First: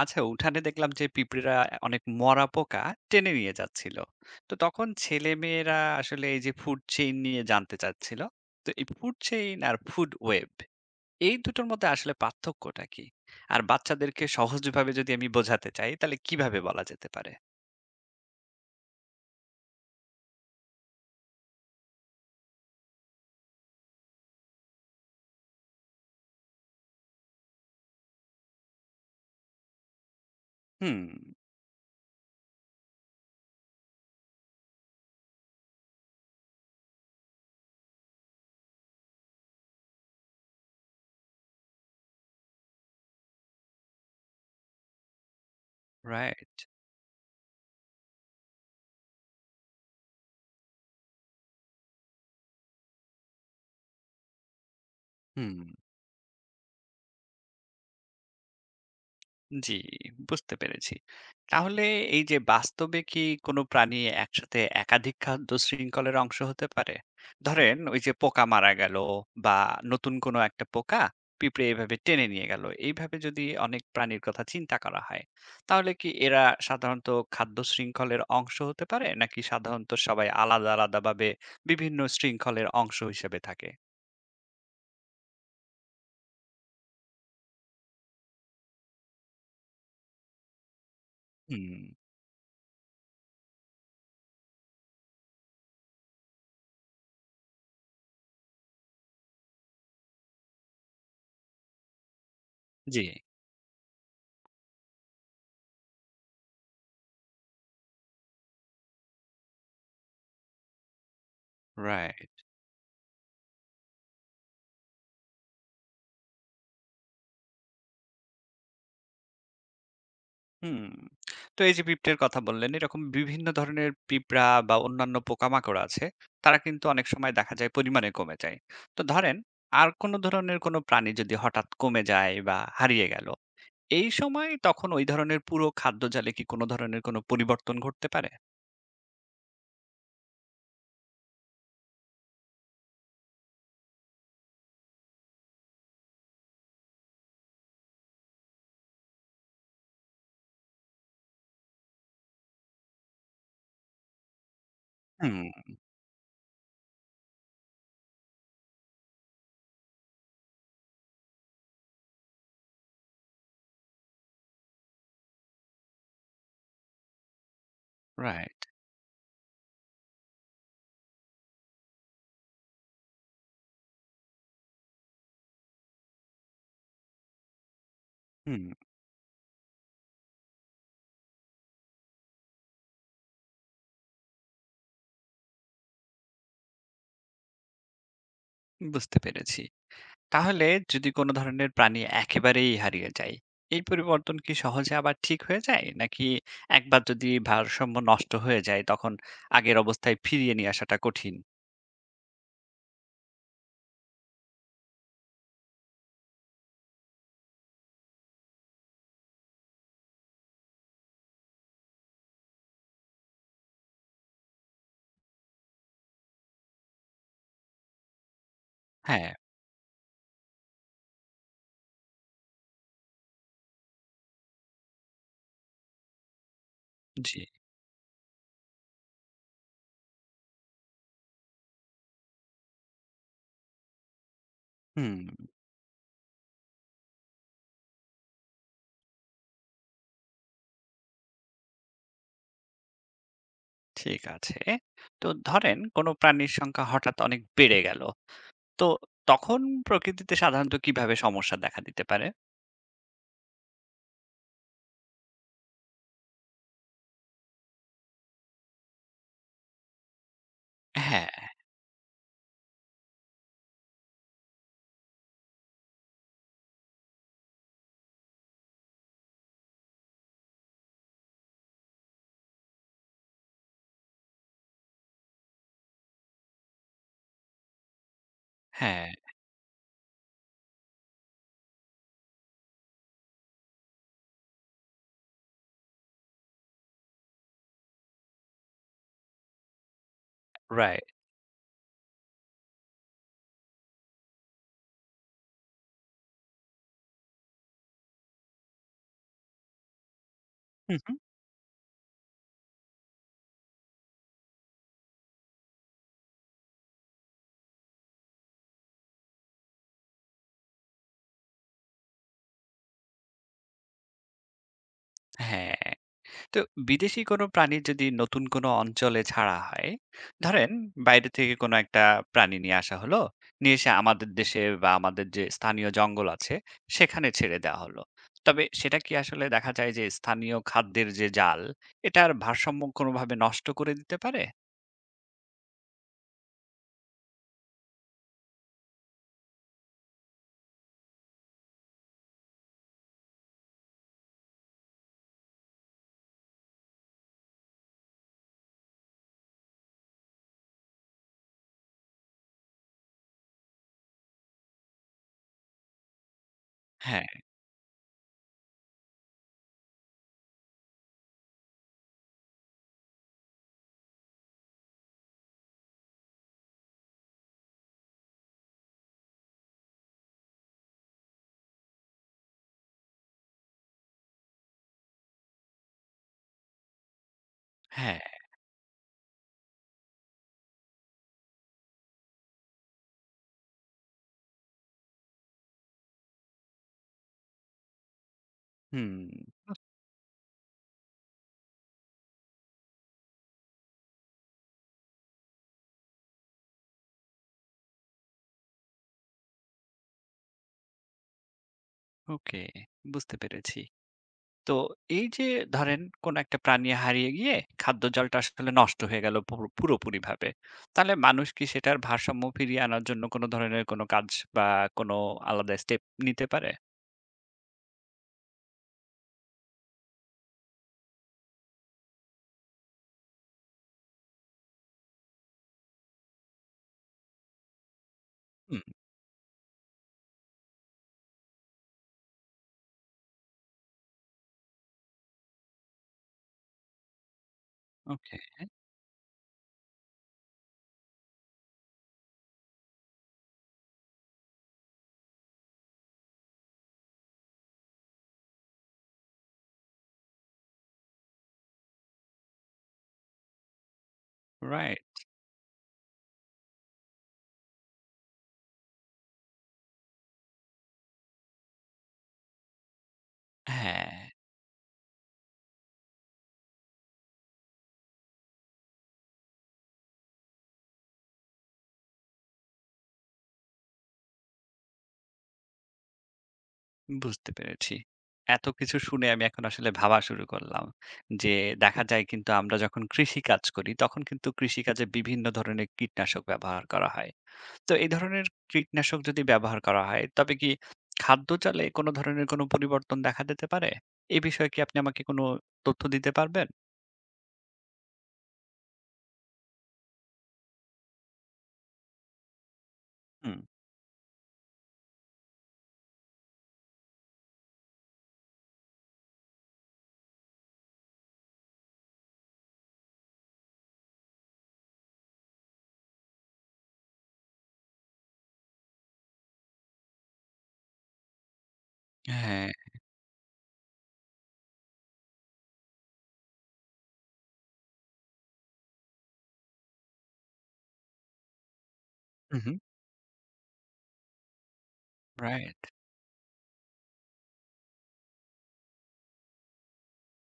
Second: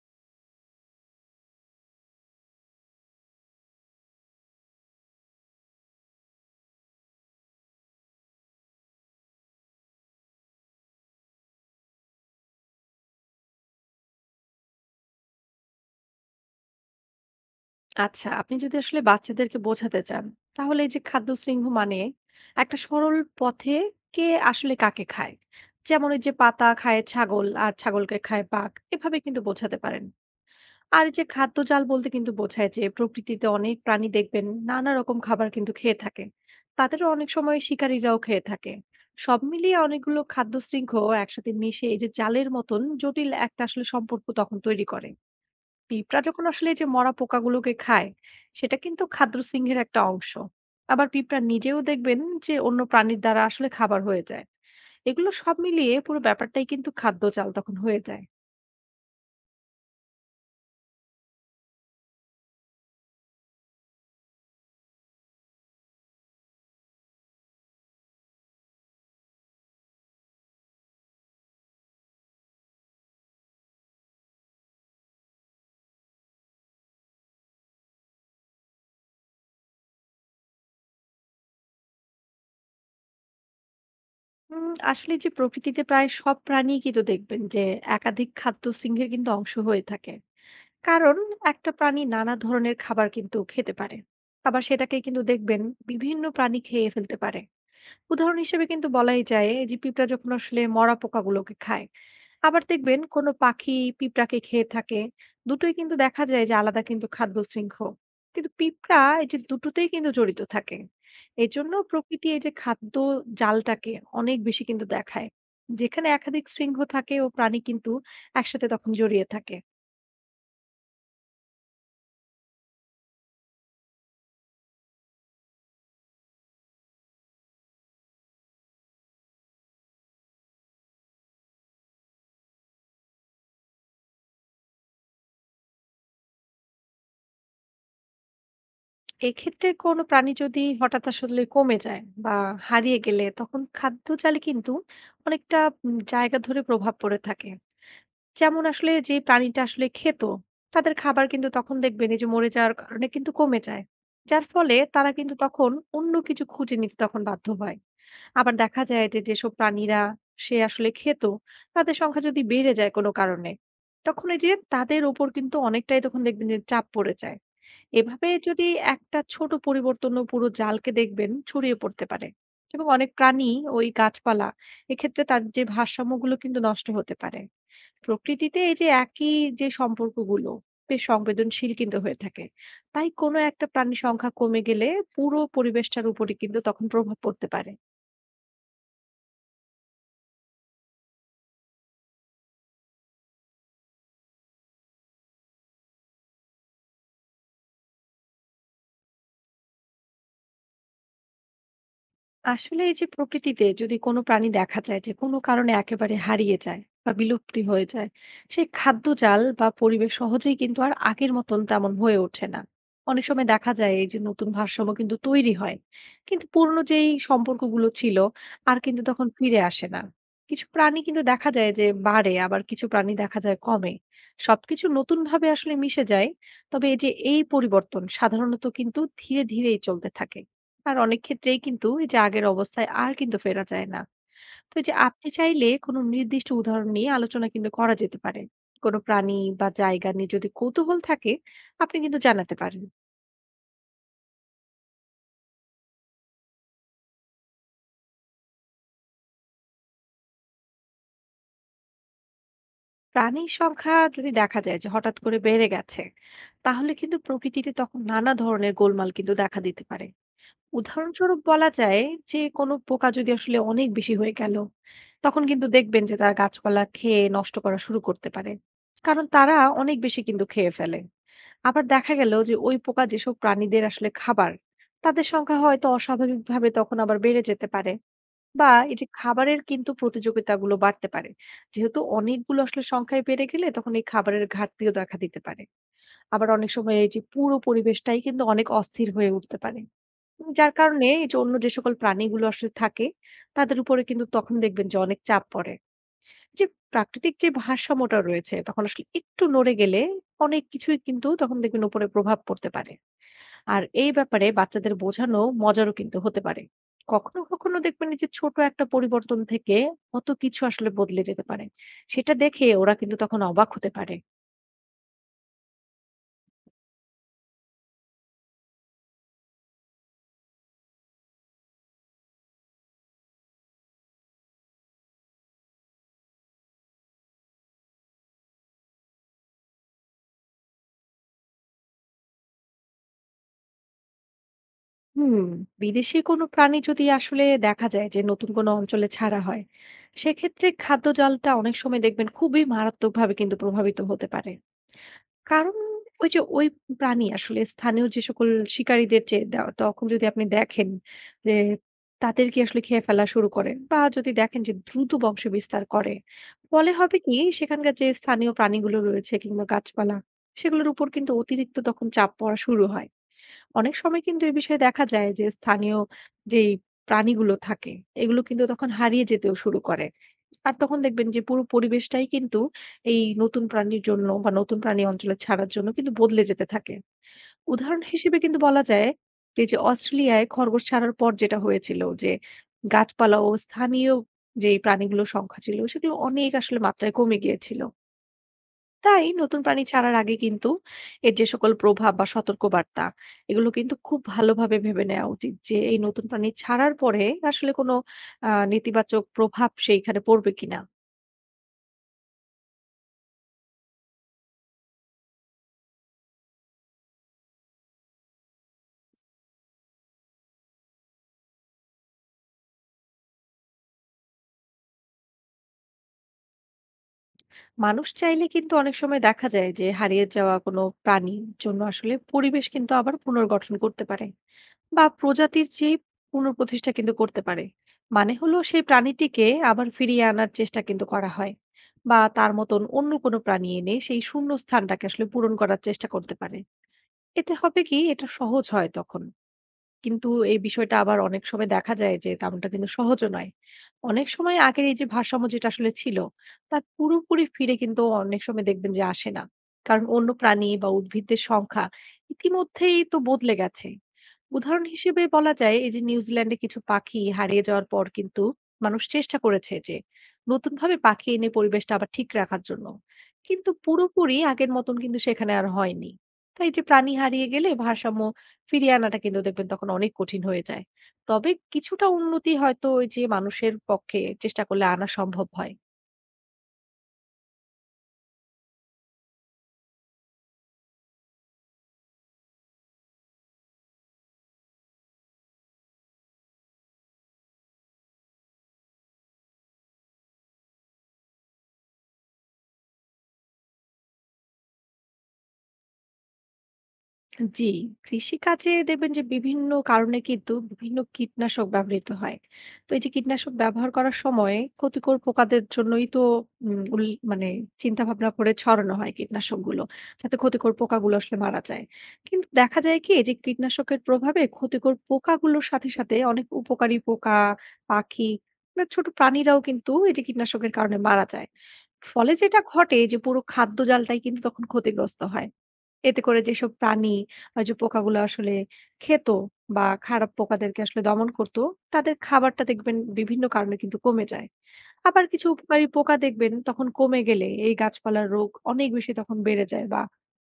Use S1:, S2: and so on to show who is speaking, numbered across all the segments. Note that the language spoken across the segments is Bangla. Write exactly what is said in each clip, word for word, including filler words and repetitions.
S1: আচ্ছা উঠানে দেখলাম যে পিঁপড়েরা অনেক মরা পোকা টেনে নিয়ে যাচ্ছিল। তো তখন ছেলে মেয়েরা আসলে এই যে ফুড চেইন নিয়ে জানতে চাচ্ছিল। তো এই ফুড চেইন আর ফুড ওয়েব এই দুটোর মধ্যে আসলে পার্থক্যটা কি, আর বাচ্চাদেরকে সহজভাবে যদি আমি বোঝাতে চাই তাহলে কিভাবে বলা যেতে পারে?
S2: আচ্ছা, আপনি যদি আসলে বাচ্চাদেরকে বোঝাতে চান তাহলে এই যে খাদ্য শৃঙ্খ মানে একটা সরল পথে কে আসলে কাকে খায়, যেমন এই যে পাতা খায় ছাগল আর ছাগলকে খায় বাঘ, এভাবে কিন্তু বোঝাতে পারেন।
S1: হুম।
S2: আর এই যে খাদ্য জাল বলতে কিন্তু বোঝায় যে প্রকৃতিতে অনেক প্রাণী দেখবেন নানা রকম খাবার কিন্তু খেয়ে থাকে, তাদেরও অনেক সময় শিকারীরাও খেয়ে থাকে। সব মিলিয়ে অনেকগুলো খাদ্য শৃঙ্খ একসাথে মিশে এই যে জালের মতন জটিল একটা আসলে সম্পর্ক তখন তৈরি করে। পিঁপড়া যখন
S1: রাইট।
S2: আসলে এই যে মরা পোকাগুলোকে খায়, সেটা কিন্তু খাদ্য সিংহের একটা অংশ। আবার পিঁপড়া নিজেও দেখবেন যে অন্য প্রাণীর দ্বারা আসলে খাবার হয়ে যায়। এগুলো
S1: হুম।
S2: সব মিলিয়ে পুরো ব্যাপারটাই কিন্তু খাদ্য চাল তখন হয়ে যায়।
S1: জি, বুঝতে পেরেছি। তাহলে এই যে বাস্তবে কি কোনো প্রাণী একসাথে একাধিক খাদ্য শৃঙ্খলের অংশ হতে পারে? ধরেন ওই যে পোকা মারা গেল, বা নতুন কোনো একটা পোকা পিঁপড়ে এভাবে টেনে নিয়ে গেল। এইভাবে যদি অনেক প্রাণীর কথা চিন্তা করা হয়, তাহলে কি এরা সাধারণত খাদ্য শৃঙ্খলের অংশ হতে পারে? নাকি সাধারণত সবাই আলাদা, আলাদাভাবে বিভিন্ন শৃঙ্খলের অংশ হিসেবে থাকে?
S2: উম, আসলে যে প্রকৃতিতে প্রায় সব প্রাণী কিন্তু দেখবেন যে একাধিক খাদ্য সিংহের কিন্তু অংশ হয়ে থাকে। কারণ একটা
S1: হুম,
S2: প্রাণী নানা ধরনের খাবার কিন্তু খেতে পারে, আবার সেটাকে কিন্তু দেখবেন বিভিন্ন প্রাণী খেয়ে ফেলতে পারে। উদাহরণ হিসেবে কিন্তু বলাই যায় এই যে পিঁপড়া যখন আসলে মরা পোকাগুলোকে খায়, আবার দেখবেন
S1: জি।
S2: কোনো পাখি পিঁপড়াকে খেয়ে থাকে। দুটোই কিন্তু দেখা যায় যে আলাদা কিন্তু খাদ্য শৃঙ্খ, কিন্তু পিঁপড়া এই যে দুটোতেই কিন্তু জড়িত থাকে। এই জন্য প্রকৃতি
S1: রাইট।
S2: এই যে খাদ্য জালটাকে অনেক বেশি কিন্তু দেখায়, যেখানে একাধিক শৃঙ্গ থাকে ও প্রাণী কিন্তু একসাথে তখন জড়িয়ে থাকে।
S1: হুম। তো এই যে পিঁপড়ের কথা বললেন, এরকম বিভিন্ন ধরনের পিঁপড়া বা অন্যান্য পোকামাকড় আছে, তারা কিন্তু অনেক সময় দেখা যায় পরিমাণে কমে যায়। তো ধরেন আর কোন ধরনের কোন প্রাণী যদি হঠাৎ কমে যায় বা হারিয়ে গেল, এই সময় তখন ওই ধরনের পুরো খাদ্য জালে কি কোন ধরনের কোন পরিবর্তন ঘটতে পারে?
S2: এক্ষেত্রে কোনো প্রাণী যদি হঠাৎ আসলে কমে যায় বা হারিয়ে গেলে তখন খাদ্য চালে কিন্তু অনেকটা উম, জায়গা ধরে প্রভাব পড়ে থাকে। যেমন আসলে যে প্রাণীটা আসলে খেত তাদের খাবার কিন্তু তখন দেখবেন এই যে মরে যাওয়ার কারণে কিন্তু কমে যায়, যার ফলে তারা কিন্তু
S1: হুম,
S2: তখন অন্য কিছু খুঁজে নিতে তখন বাধ্য হয়। আবার দেখা যায় যে যেসব প্রাণীরা সে আসলে খেত তাদের সংখ্যা যদি বেড়ে যায় কোনো কারণে, তখন এই যে তাদের উপর কিন্তু অনেকটাই তখন দেখবেন যে চাপ পড়ে যায়। এভাবে
S1: রাইট।
S2: যদি একটা ছোট পরিবর্তনও পুরো জালকে দেখবেন ছড়িয়ে পড়তে পারে, এবং অনেক প্রাণী ওই গাছপালা এক্ষেত্রে তার যে ভারসাম্যগুলো কিন্তু নষ্ট হতে পারে। প্রকৃতিতে
S1: হুম,
S2: এই যে একই যে সম্পর্কগুলো বেশ সংবেদনশীল কিন্তু হয়ে থাকে, তাই কোনো একটা প্রাণীর সংখ্যা কমে গেলে পুরো পরিবেশটার উপরে কিন্তু তখন প্রভাব পড়তে পারে।
S1: বুঝতে পেরেছি। তাহলে যদি কোনো ধরনের প্রাণী একেবারেই হারিয়ে যায়, এই পরিবর্তন কি সহজে আবার ঠিক হয়ে যায়? নাকি একবার যদি ভারসাম্য নষ্ট হয়ে যায় তখন আগের অবস্থায় ফিরিয়ে নিয়ে আসাটা কঠিন?
S2: আসলে এই যে প্রকৃতিতে যদি কোনো প্রাণী দেখা যায় যে কোনো কারণে একেবারে হারিয়ে যায় বা বিলুপ্তি হয়ে যায়, সেই খাদ্য জাল বা পরিবেশ সহজেই কিন্তু আর আগের মতন তেমন হয়ে ওঠে না। অনেক সময় দেখা যায় এই যে নতুন ভারসাম্য কিন্তু তৈরি হয়, কিন্তু পুরনো যেই সম্পর্কগুলো ছিল আর কিন্তু তখন
S1: হ্যাঁ,
S2: ফিরে আসে না। কিছু প্রাণী কিন্তু দেখা যায় যে বাড়ে, আবার কিছু প্রাণী দেখা যায় কমে, সবকিছু নতুন ভাবে আসলে মিশে যায়। তবে এই যে
S1: জি।
S2: এই পরিবর্তন সাধারণত কিন্তু ধীরে ধীরেই চলতে থাকে, আর অনেক ক্ষেত্রেই কিন্তু এই যে আগের অবস্থায় আর কিন্তু ফেরা যায় না। তো এই যে
S1: হুম,
S2: আপনি চাইলে কোনো নির্দিষ্ট উদাহরণ নিয়ে আলোচনা কিন্তু করা যেতে পারে। কোনো প্রাণী বা জায়গা নিয়ে যদি কৌতূহল থাকে, আপনি কিন্তু জানাতে পারেন।
S1: ঠিক আছে। তো ধরেন কোনো প্রাণীর সংখ্যা হঠাৎ অনেক বেড়ে গেল। তো তখন প্রকৃতিতে সাধারণত কিভাবে সমস্যা দেখা দিতে পারে?
S2: প্রাণীর সংখ্যা যদি দেখা যায় যে হঠাৎ করে বেড়ে গেছে, তাহলে কিন্তু প্রকৃতিতে তখন নানা ধরনের গোলমাল কিন্তু দেখা দিতে পারে।
S1: হ্যাঁ,
S2: উদাহরণস্বরূপ বলা যায় যে কোনো পোকা যদি আসলে অনেক বেশি হয়ে গেল তখন কিন্তু দেখবেন যে তারা গাছপালা খেয়ে নষ্ট করা শুরু করতে পারে, কারণ তারা অনেক বেশি কিন্তু খেয়ে ফেলে। আবার দেখা গেল যে ওই পোকা যেসব প্রাণীদের আসলে খাবার, তাদের সংখ্যা হয়তো অস্বাভাবিকভাবে তখন আবার বেড়ে যেতে পারে, বা এই যে
S1: হ্যাঁ,
S2: খাবারের কিন্তু প্রতিযোগিতাগুলো বাড়তে পারে। যেহেতু অনেকগুলো আসলে সংখ্যায় বেড়ে গেলে তখন এই খাবারের ঘাটতিও দেখা দিতে পারে, আবার অনেক সময় এই যে পুরো পরিবেশটাই কিন্তু অনেক অস্থির হয়ে উঠতে পারে। যার কারণে
S1: রাইট।
S2: এই যে অন্য যে সকল প্রাণীগুলো আসলে থাকে তাদের উপরে কিন্তু তখন দেখবেন যে অনেক চাপ পড়ে। যে প্রাকৃতিক যে ভারসাম্যটা রয়েছে তখন আসলে একটু নড়ে গেলে অনেক
S1: হুম,
S2: কিছুই
S1: হুম।
S2: কিন্তু তখন দেখবেন উপরে প্রভাব পড়তে পারে। আর এই ব্যাপারে বাচ্চাদের বোঝানো মজারও কিন্তু হতে পারে। কখনো, কখনো দেখবেন এই যে ছোট একটা পরিবর্তন থেকে কত কিছু আসলে বদলে যেতে পারে। সেটা দেখে ওরা কিন্তু তখন অবাক হতে পারে।
S1: হ্যাঁ। তো বিদেশি কোনো প্রাণী যদি নতুন কোনো অঞ্চলে ছাড়া হয়, ধরেন বাইরে থেকে কোনো একটা প্রাণী নিয়ে আসা হলো, নিয়ে এসে আমাদের দেশে বা আমাদের যে স্থানীয় জঙ্গল আছে সেখানে ছেড়ে দেওয়া হলো, তবে সেটা কি আসলে দেখা যায় যে স্থানীয় খাদ্যের যে জাল এটার ভারসাম্য কোনোভাবে নষ্ট করে দিতে পারে?
S2: হুম। বিদেশি কোনো প্রাণী যদি আসলে দেখা যায় যে নতুন কোনো অঞ্চলে ছাড়া হয়, সেক্ষেত্রে খাদ্য জালটা অনেক সময় দেখবেন খুবই মারাত্মকভাবে কিন্তু প্রভাবিত হতে পারে। কারণ ওই যে ওই প্রাণী আসলে স্থানীয় যে সকল শিকারীদের যে দে- তখন যদি আপনি দেখেন যে তাদেরকে আসলে খেয়ে ফেলা শুরু করেন, বা যদি দেখেন যে দ্রুত বংশ বিস্তার করে, ফলে হবে
S1: হ্যাঁ।
S2: কি সেখানকার যে স্থানীয় প্রাণীগুলো রয়েছে কিংবা গাছপালা, সেগুলোর উপর কিন্তু অতিরিক্ত তখন চাপ পড়া শুরু হয়। অনেক সময় কিন্তু এ বিষয়ে দেখা যায় যে স্থানীয় যেই প্রাণীগুলো থাকে এগুলো কিন্তু তখন হারিয়ে যেতেও শুরু করে। আর তখন দেখবেন যে পুরো পরিবেশটাই কিন্তু এই নতুন প্রাণীর জন্য বা নতুন প্রাণী অঞ্চলে ছাড়ার জন্য কিন্তু বদলে যেতে থাকে। উদাহরণ
S1: হ্যাঁ।
S2: হিসেবে কিন্তু বলা যায় যে, যে অস্ট্রেলিয়ায় খরগোশ ছাড়ার পর যেটা হয়েছিল যে গাছপালা ও স্থানীয় যেই প্রাণীগুলোর সংখ্যা ছিল সেগুলো অনেক আসলে মাত্রায় কমে গিয়েছিল।
S1: হুম।
S2: তাই নতুন প্রাণী ছাড়ার আগে কিন্তু এর যে সকল প্রভাব বা সতর্কবার্তা এগুলো কিন্তু খুব ভালোভাবে ভেবে নেওয়া উচিত যে এই নতুন প্রাণী ছাড়ার পরে আসলে কোনো আহ, নেতিবাচক প্রভাব সেইখানে পড়বে কিনা।
S1: ওকে, বুঝতে পেরেছি। তো এই যে ধরেন কোন একটা প্রাণী হারিয়ে গিয়ে খাদ্য জলটা আসলে নষ্ট হয়ে গেল পুরো- পুরোপুরিভাবে, তাহলে মানুষ কি সেটার ভারসাম্য ফিরিয়ে আনার জন্য কোনো ধরনের কোনো কাজ বা কোনো আলাদা স্টেপ নিতে পারে?
S2: মানুষ চাইলে কিন্তু অনেক সময় দেখা যায় যে হারিয়ে যাওয়া কোনো প্রাণীর জন্য আসলে পরিবেশ কিন্তু আবার পুনর্গঠন করতে পারে, বা প্রজাতির যে পুনঃপ্রতিষ্ঠা কিন্তু করতে পারে। মানে হলো
S1: হুম।
S2: সেই প্রাণীটিকে আবার ফিরিয়ে আনার চেষ্টা কিন্তু করা হয়, বা তার মতন অন্য কোনো প্রাণী এনে সেই শূন্য স্থানটাকে আসলে পূরণ করার চেষ্টা করতে পারে। এতে হবে কি এটা
S1: ওকে।
S2: সহজ হয় তখন, কিন্তু এই বিষয়টা আবার অনেক সময় দেখা যায় যে তেমনটা কিন্তু সহজও নয়। অনেক সময় আগের এই যে ভারসাম্য যেটা আসলে ছিল, তার পুরোপুরি ফিরে কিন্তু অনেক সময় দেখবেন যে আসে না। কারণ অন্য প্রাণী বা উদ্ভিদদের সংখ্যা ইতিমধ্যেই তো বদলে গেছে। উদাহরণ
S1: রাইট।
S2: হিসেবে বলা যায় এই যে নিউজিল্যান্ডে কিছু পাখি হারিয়ে যাওয়ার পর কিন্তু মানুষ চেষ্টা করেছে যে নতুনভাবে পাখি এনে পরিবেশটা আবার ঠিক রাখার জন্য। কিন্তু
S1: হ্যাঁ।
S2: পুরোপুরি আগের মতন কিন্তু সেখানে আর হয়নি। তাই যে প্রাণী হারিয়ে গেলে ভারসাম্য ফিরিয়ে আনাটা কিন্তু দেখবেন তখন অনেক কঠিন হয়ে যায়। তবে কিছুটা উন্নতি হয়তো ওই যে মানুষের পক্ষে চেষ্টা করলে আনা সম্ভব হয়।
S1: বুঝতে পেরেছি। এত কিছু শুনে আমি এখন আসলে ভাবা শুরু করলাম যে, দেখা যায় কিন্তু আমরা যখন কৃষি কাজ করি তখন কিন্তু কৃষিকাজে বিভিন্ন ধরনের কীটনাশক ব্যবহার করা হয়। তো এই ধরনের কীটনাশক যদি ব্যবহার করা হয়, তবে কি খাদ্যজালে কোন ধরনের কোন পরিবর্তন দেখা দিতে পারে? এই বিষয়ে কি আপনি আমাকে কোন তথ্য দিতে পারবেন?
S2: জি, কৃষিকাজে দেখবেন যে বিভিন্ন কারণে কিন্তু বিভিন্ন কীটনাশক ব্যবহৃত হয়। তো এই যে কীটনাশক
S1: হুম।
S2: ব্যবহার করার সময় ক্ষতিকর পোকাদের জন্যই তো উম উল মানে চিন্তা ভাবনা করে ছড়ানো হয় কীটনাশকগুলো, যাতে ক্ষতিকর পোকাগুলো আসলে মারা যায়। কিন্তু দেখা যায় কি এই যে কীটনাশকের প্রভাবে ক্ষতিকর পোকাগুলোর সাথে, সাথে অনেক উপকারী পোকা, পাখি বা ছোট প্রাণীরাও কিন্তু এই যে কীটনাশকের কারণে মারা যায়। ফলে যেটা
S1: হ্যাঁ।
S2: ঘটে যে পুরো খাদ্য জালটাই কিন্তু তখন ক্ষতিগ্রস্ত হয়। এতে করে যেসব প্রাণী বা যে পোকাগুলো আসলে খেত বা খারাপ পোকাদেরকে আসলে দমন করত, তাদের
S1: হুম,
S2: খাবারটা
S1: হুম।
S2: দেখবেন বিভিন্ন কারণে কিন্তু কমে যায়। আবার কিছু
S1: রাইট।
S2: উপকারী পোকা দেখবেন তখন কমে গেলে এই গাছপালার রোগ অনেক বেশি তখন বেড়ে যায় বা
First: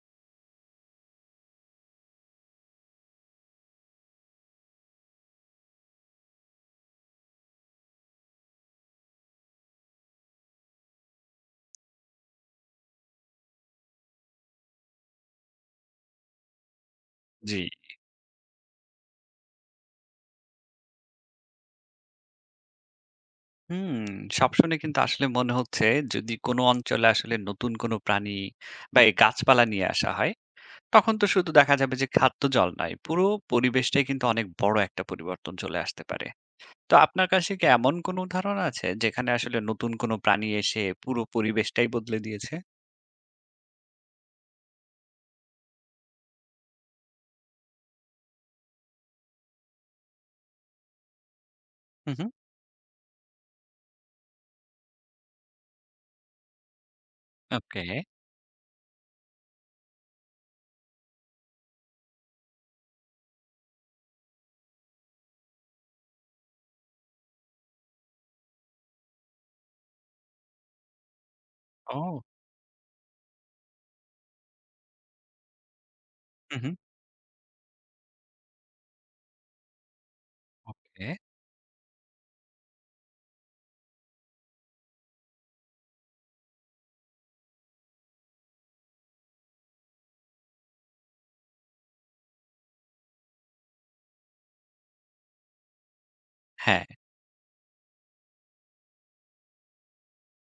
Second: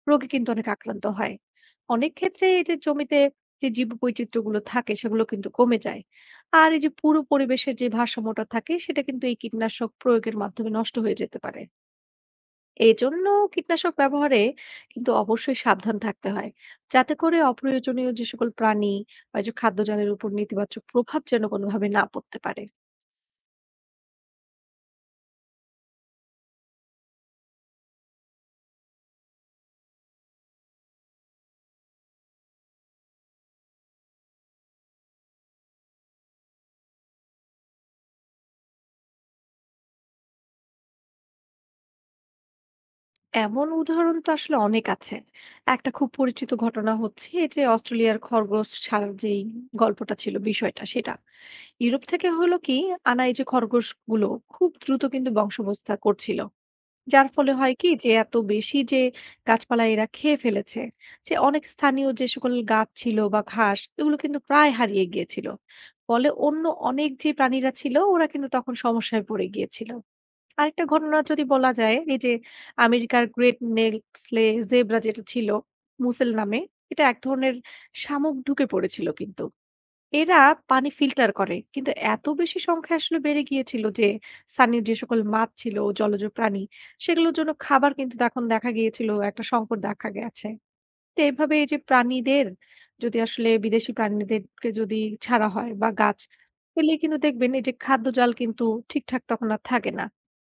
S2: রোগে কিন্তু অনেক আক্রান্ত হয়। অনেক ক্ষেত্রে এই যে জমিতে যে জীব বৈচিত্র্যগুলো থাকে সেগুলো কিন্তু কমে যায়, আর এই যে পুরো পরিবেশের যে ভারসাম্যটা থাকে সেটা কিন্তু এই কীটনাশক প্রয়োগের মাধ্যমে নষ্ট হয়ে যেতে পারে। এজন্য কীটনাশক ব্যবহারে কিন্তু অবশ্যই সাবধান থাকতে হয়, যাতে করে
S1: জি।
S2: অপ্রয়োজনীয় যে সকল প্রাণী বা এই যে খাদ্যজালের উপর নেতিবাচক প্রভাব যেন কোনোভাবে না পড়তে পারে।
S1: হুম, সব শুনে কিন্তু আসলে মনে হচ্ছে, যদি কোন অঞ্চলে আসলে নতুন কোন প্রাণী বা এই গাছপালা নিয়ে আসা হয়, তখন তো শুধু দেখা যাবে যে খাদ্য জল নয়, পুরো পরিবেশটাই কিন্তু অনেক বড় একটা পরিবর্তন চলে আসতে পারে। তো আপনার কাছে কি এমন কোনো উদাহরণ আছে যেখানে আসলে নতুন কোনো প্রাণী এসে পুরো পরিবেশটাই বদলে দিয়েছে?
S2: এমন উদাহরণ তো আসলে অনেক আছে। একটা খুব পরিচিত ঘটনা হচ্ছে এই যে অস্ট্রেলিয়ার খরগোশ ছাড়ার যেই গল্পটা ছিল বিষয়টা সেটা। ইউরোপ
S1: হু, হু।
S2: থেকে হলো কি আনা এই যে খরগোশগুলো খুব দ্রুত কিন্তু বংশবিস্তার করছিল। যার ফলে হয়
S1: ওকে।
S2: কি যে এত বেশি যে গাছপালা এরা খেয়ে ফেলেছে যে অনেক স্থানীয় যে সকল গাছ ছিল বা ঘাস এগুলো কিন্তু প্রায় হারিয়ে গিয়েছিল। ফলে অন্য অনেক যে প্রাণীরা ছিল ওরা কিন্তু তখন সমস্যায় পড়ে গিয়েছিল। আরেকটা ঘটনা যদি বলা যায় এই
S1: ও!
S2: যে আমেরিকার গ্রেট নেক্সলে জেব্রা যেটা ছিল মুসেল
S1: হু,
S2: নামে,
S1: হু।
S2: এটা এক ধরনের শামুক ঢুকে পড়েছিল কিন্তু এরা পানি
S1: ওকে।
S2: ফিল্টার করে। কিন্তু এত বেশি সংখ্যা আসলে বেড়ে গিয়েছিল যে, স্থানীয় যে সকল মাছ ছিল, ও জলজ প্রাণী, সেগুলোর জন্য খাবার কিন্তু তখন দেখা গিয়েছিল একটা সংকট দেখা গেছে। তো এভাবে এই যে প্রাণীদের যদি আসলে বিদেশি প্রাণীদেরকে যদি ছাড়া হয় বা গাছ,
S1: হ্যাঁ।
S2: পেলে কিন্তু দেখবেন এই যে খাদ্য জাল কিন্তু ঠিকঠাক তখন আর থাকে না।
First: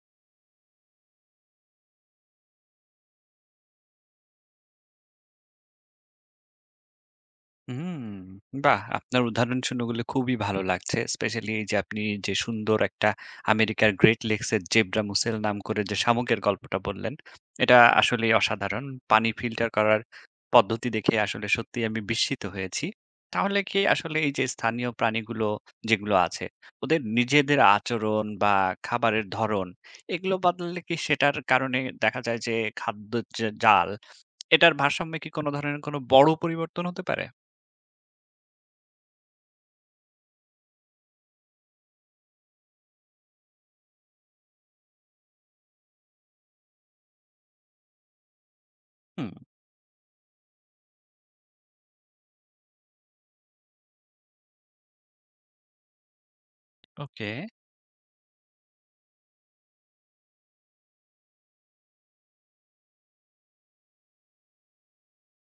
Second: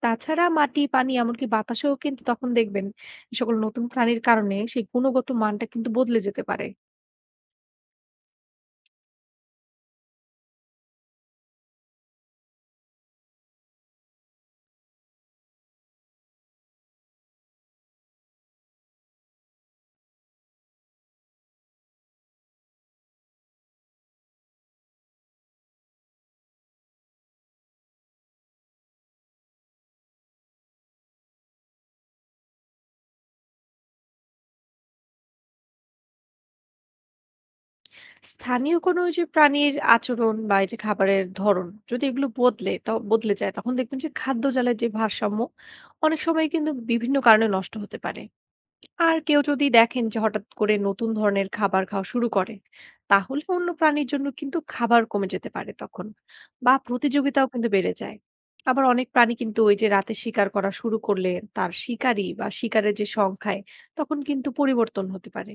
S2: তাছাড়া মাটি, পানি এমনকি বাতাসেও কিন্তু তখন দেখবেন, এই সকল নতুন প্রাণীর কারণে সেই গুণগত মানটা কিন্তু বদলে যেতে পারে।
S1: হুম, বাহ! আপনার উদাহরণ শুনেগুলো খুবই ভালো লাগছে। স্পেশালি এই যে আপনি যে সুন্দর একটা আমেরিকার গ্রেট লেকস এর জেব্রা মুসেল নাম করে যে শামুকের গল্পটা বললেন, এটা আসলেই অসাধারণ। পানি ফিল্টার করার পদ্ধতি দেখে আসলে সত্যিই আমি বিস্মিত হয়েছি। তাহলে কি আসলে এই যে স্থানীয় প্রাণীগুলো যেগুলো আছে, ওদের নিজেদের আচরণ বা খাবারের ধরন এগুলো বদলালে কি সেটার কারণে দেখা যায় যে খাদ্যের যে জাল, এটার ভারসাম্যে কি কোনো ধরনের কোনো বড় পরিবর্তন হতে পারে?
S2: স্থানীয় কোনো ওই যে প্রাণীর আচরণ বা এই যে খাবারের ধরন যদি এগুলো বদলে ত বদলে যায় তখন দেখবেন যে খাদ্য জালের যে ভারসাম্য অনেক সময় কিন্তু বিভিন্ন কারণে নষ্ট হতে পারে। আর
S1: হুম।
S2: কেউ যদি দেখেন যে হঠাৎ করে নতুন ধরনের খাবার খাওয়া শুরু করেন, তাহলে অন্য প্রাণীর জন্য কিন্তু খাবার কমে যেতে পারে তখন, বা
S1: ওকে,
S2: প্রতিযোগিতাও কিন্তু বেড়ে যায়। আবার অনেক প্রাণী কিন্তু ওই যে রাতে শিকার করা শুরু করলে তার শিকারী বা শিকারের যে সংখ্যায় তখন কিন্তু পরিবর্তন হতে পারে।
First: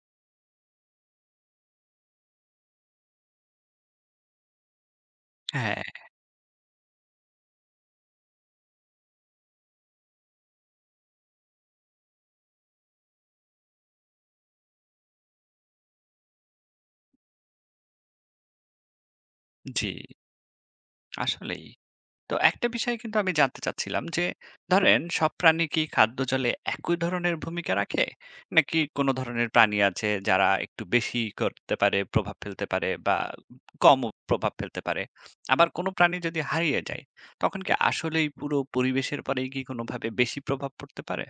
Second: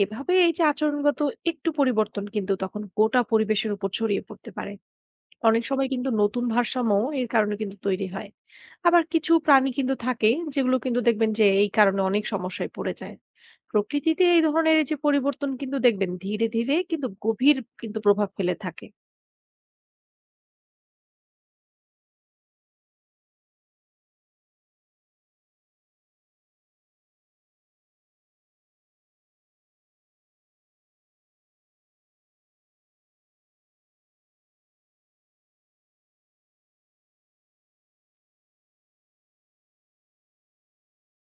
S2: এভাবে এই যে আচরণগত একটু পরিবর্তন কিন্তু তখন গোটা পরিবেশের উপর ছড়িয়ে পড়তে পারে। অনেক
S1: হ্যাঁ,
S2: সময় কিন্তু নতুন ভারসাম্য এর কারণে কিন্তু তৈরি হয়, আবার কিছু প্রাণী কিন্তু থাকে যেগুলো কিন্তু দেখবেন যে এই কারণে অনেক সমস্যায় পড়ে যায়। প্রকৃতিতে এই ধরনের যে পরিবর্তন কিন্তু দেখবেন ধীরে ধীরে কিন্তু গভীর কিন্তু প্রভাব ফেলে থাকে।
S1: জি, আসলেই। তো একটা বিষয় কিন্তু আমি জানতে চাচ্ছিলাম যে, ধরেন সব প্রাণী কি খাদ্য জালে একই ধরনের ভূমিকা রাখে? নাকি কোন ধরনের প্রাণী আছে যারা একটু বেশি করতে পারে, প্রভাব ফেলতে পারে বা কমও প্রভাব ফেলতে পারে? আবার কোন প্রাণী যদি হারিয়ে যায়, তখন কি আসলেই পুরো পরিবেশের পরেই কি কোনোভাবে বেশি প্রভাব পড়তে পারে?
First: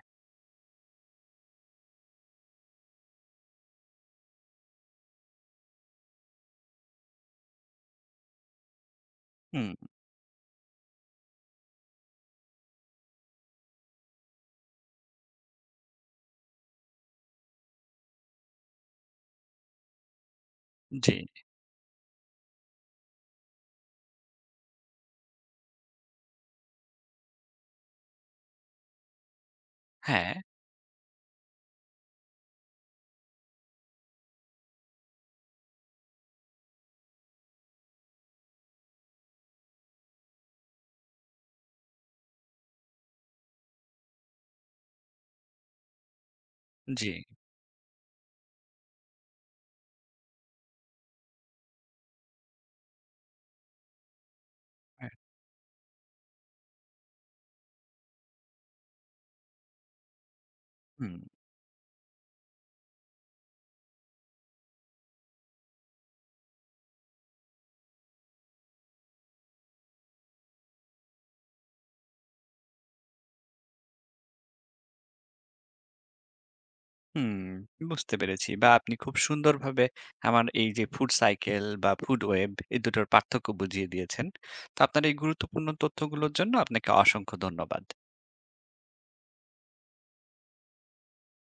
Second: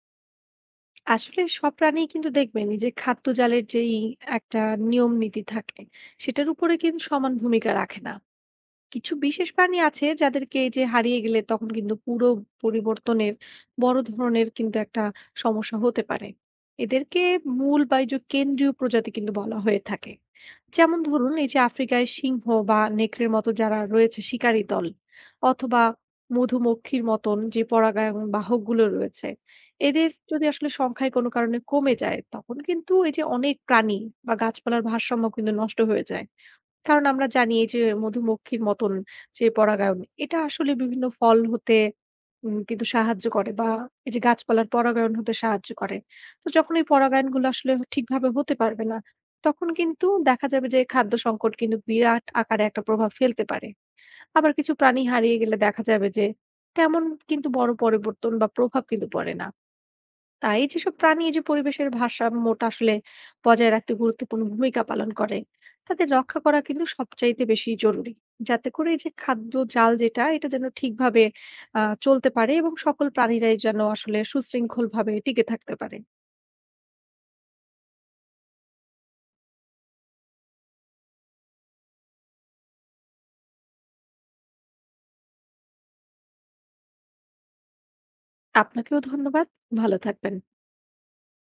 S2: আসলে সব প্রাণী কিন্তু দেখবেন এই যে খাদ্য জালের যেই একটা নিয়ম নীতি থাকে সেটার উপরে কিন্তু সমান ভূমিকা রাখে না। কিছু বিশেষ
S1: হুম,
S2: প্রাণী আছে যাদেরকে এই যে হারিয়ে গেলে তখন কিন্তু পুরো পরিবর্তনের বড় ধরনের কিন্তু একটা সমস্যা হতে পারে। এদেরকে মূল বা এই যে কেন্দ্রীয় প্রজাতি কিন্তু বলা হয়ে থাকে। যেমন
S1: জি,
S2: ধরুন এই যে আফ্রিকায় সিংহ বা নেকড়ের মতো যারা রয়েছে শিকারী দল, অথবা মধুমক্ষীর মতন যে পরাগায়ন বাহকগুলো রয়েছে, এদের
S1: হ্যাঁ,
S2: যদি আসলে সংখ্যায় কোনো কারণে কমে যায় তখন কিন্তু এই যে অনেক প্রাণী বা গাছপালার ভারসাম্য কিন্তু নষ্ট হয়ে যায়। কারণ আমরা জানি এই যে মধুমক্ষীর মতন যে পরাগায়ন, এটা আসলে বিভিন্ন ফল হতে উম কিন্তু সাহায্য করে, বা এই যে গাছপালার পরাগায়ন হতে সাহায্য করে। তো যখন এই
S1: জি,
S2: পরাগায়নগুলো আসলে ঠিকভাবে হতে পারবে না, তখন কিন্তু দেখা যাবে যে খাদ্য সংকট কিন্তু বিরাট আকারে একটা প্রভাব ফেলতে পারে। আবার কিছু প্রাণী
S1: হ্যাঁ,
S2: হারিয়ে গেলে দেখা যাবে যে তেমন কিন্তু বড় পরিবর্তন বা প্রভাব কিন্তু পড়ে না। তাই যেসব
S1: হুম।
S2: প্রাণী এই যে পরিবেশের ভারসাম্যটা আসলে বজায় রাখতে গুরুত্বপূর্ণ ভূমিকা পালন করে তাদের রক্ষা করা কিন্তু সবচাইতে বেশি জরুরি, যাতে করে এই যে খাদ্য জাল যেটা এটা যেন ঠিকভাবে আহ চলতে পারে এবং সকল প্রাণীরাই যেন আসলে সুশৃঙ্খল ভাবে টিকে থাকতে পারে।
S1: হুম, বুঝতে পেরেছি। বা আপনি খুব সুন্দরভাবে আমার এই যে ফুড সাইকেল বা ফুড ওয়েব এই দুটোর পার্থক্য বুঝিয়ে দিয়েছেন। তো আপনার এই গুরুত্বপূর্ণ তথ্যগুলোর জন্য আপনাকে অসংখ্য ধন্যবাদ।
S2: আপনাকেও ধন্যবাদ। ভালো থাকবেন।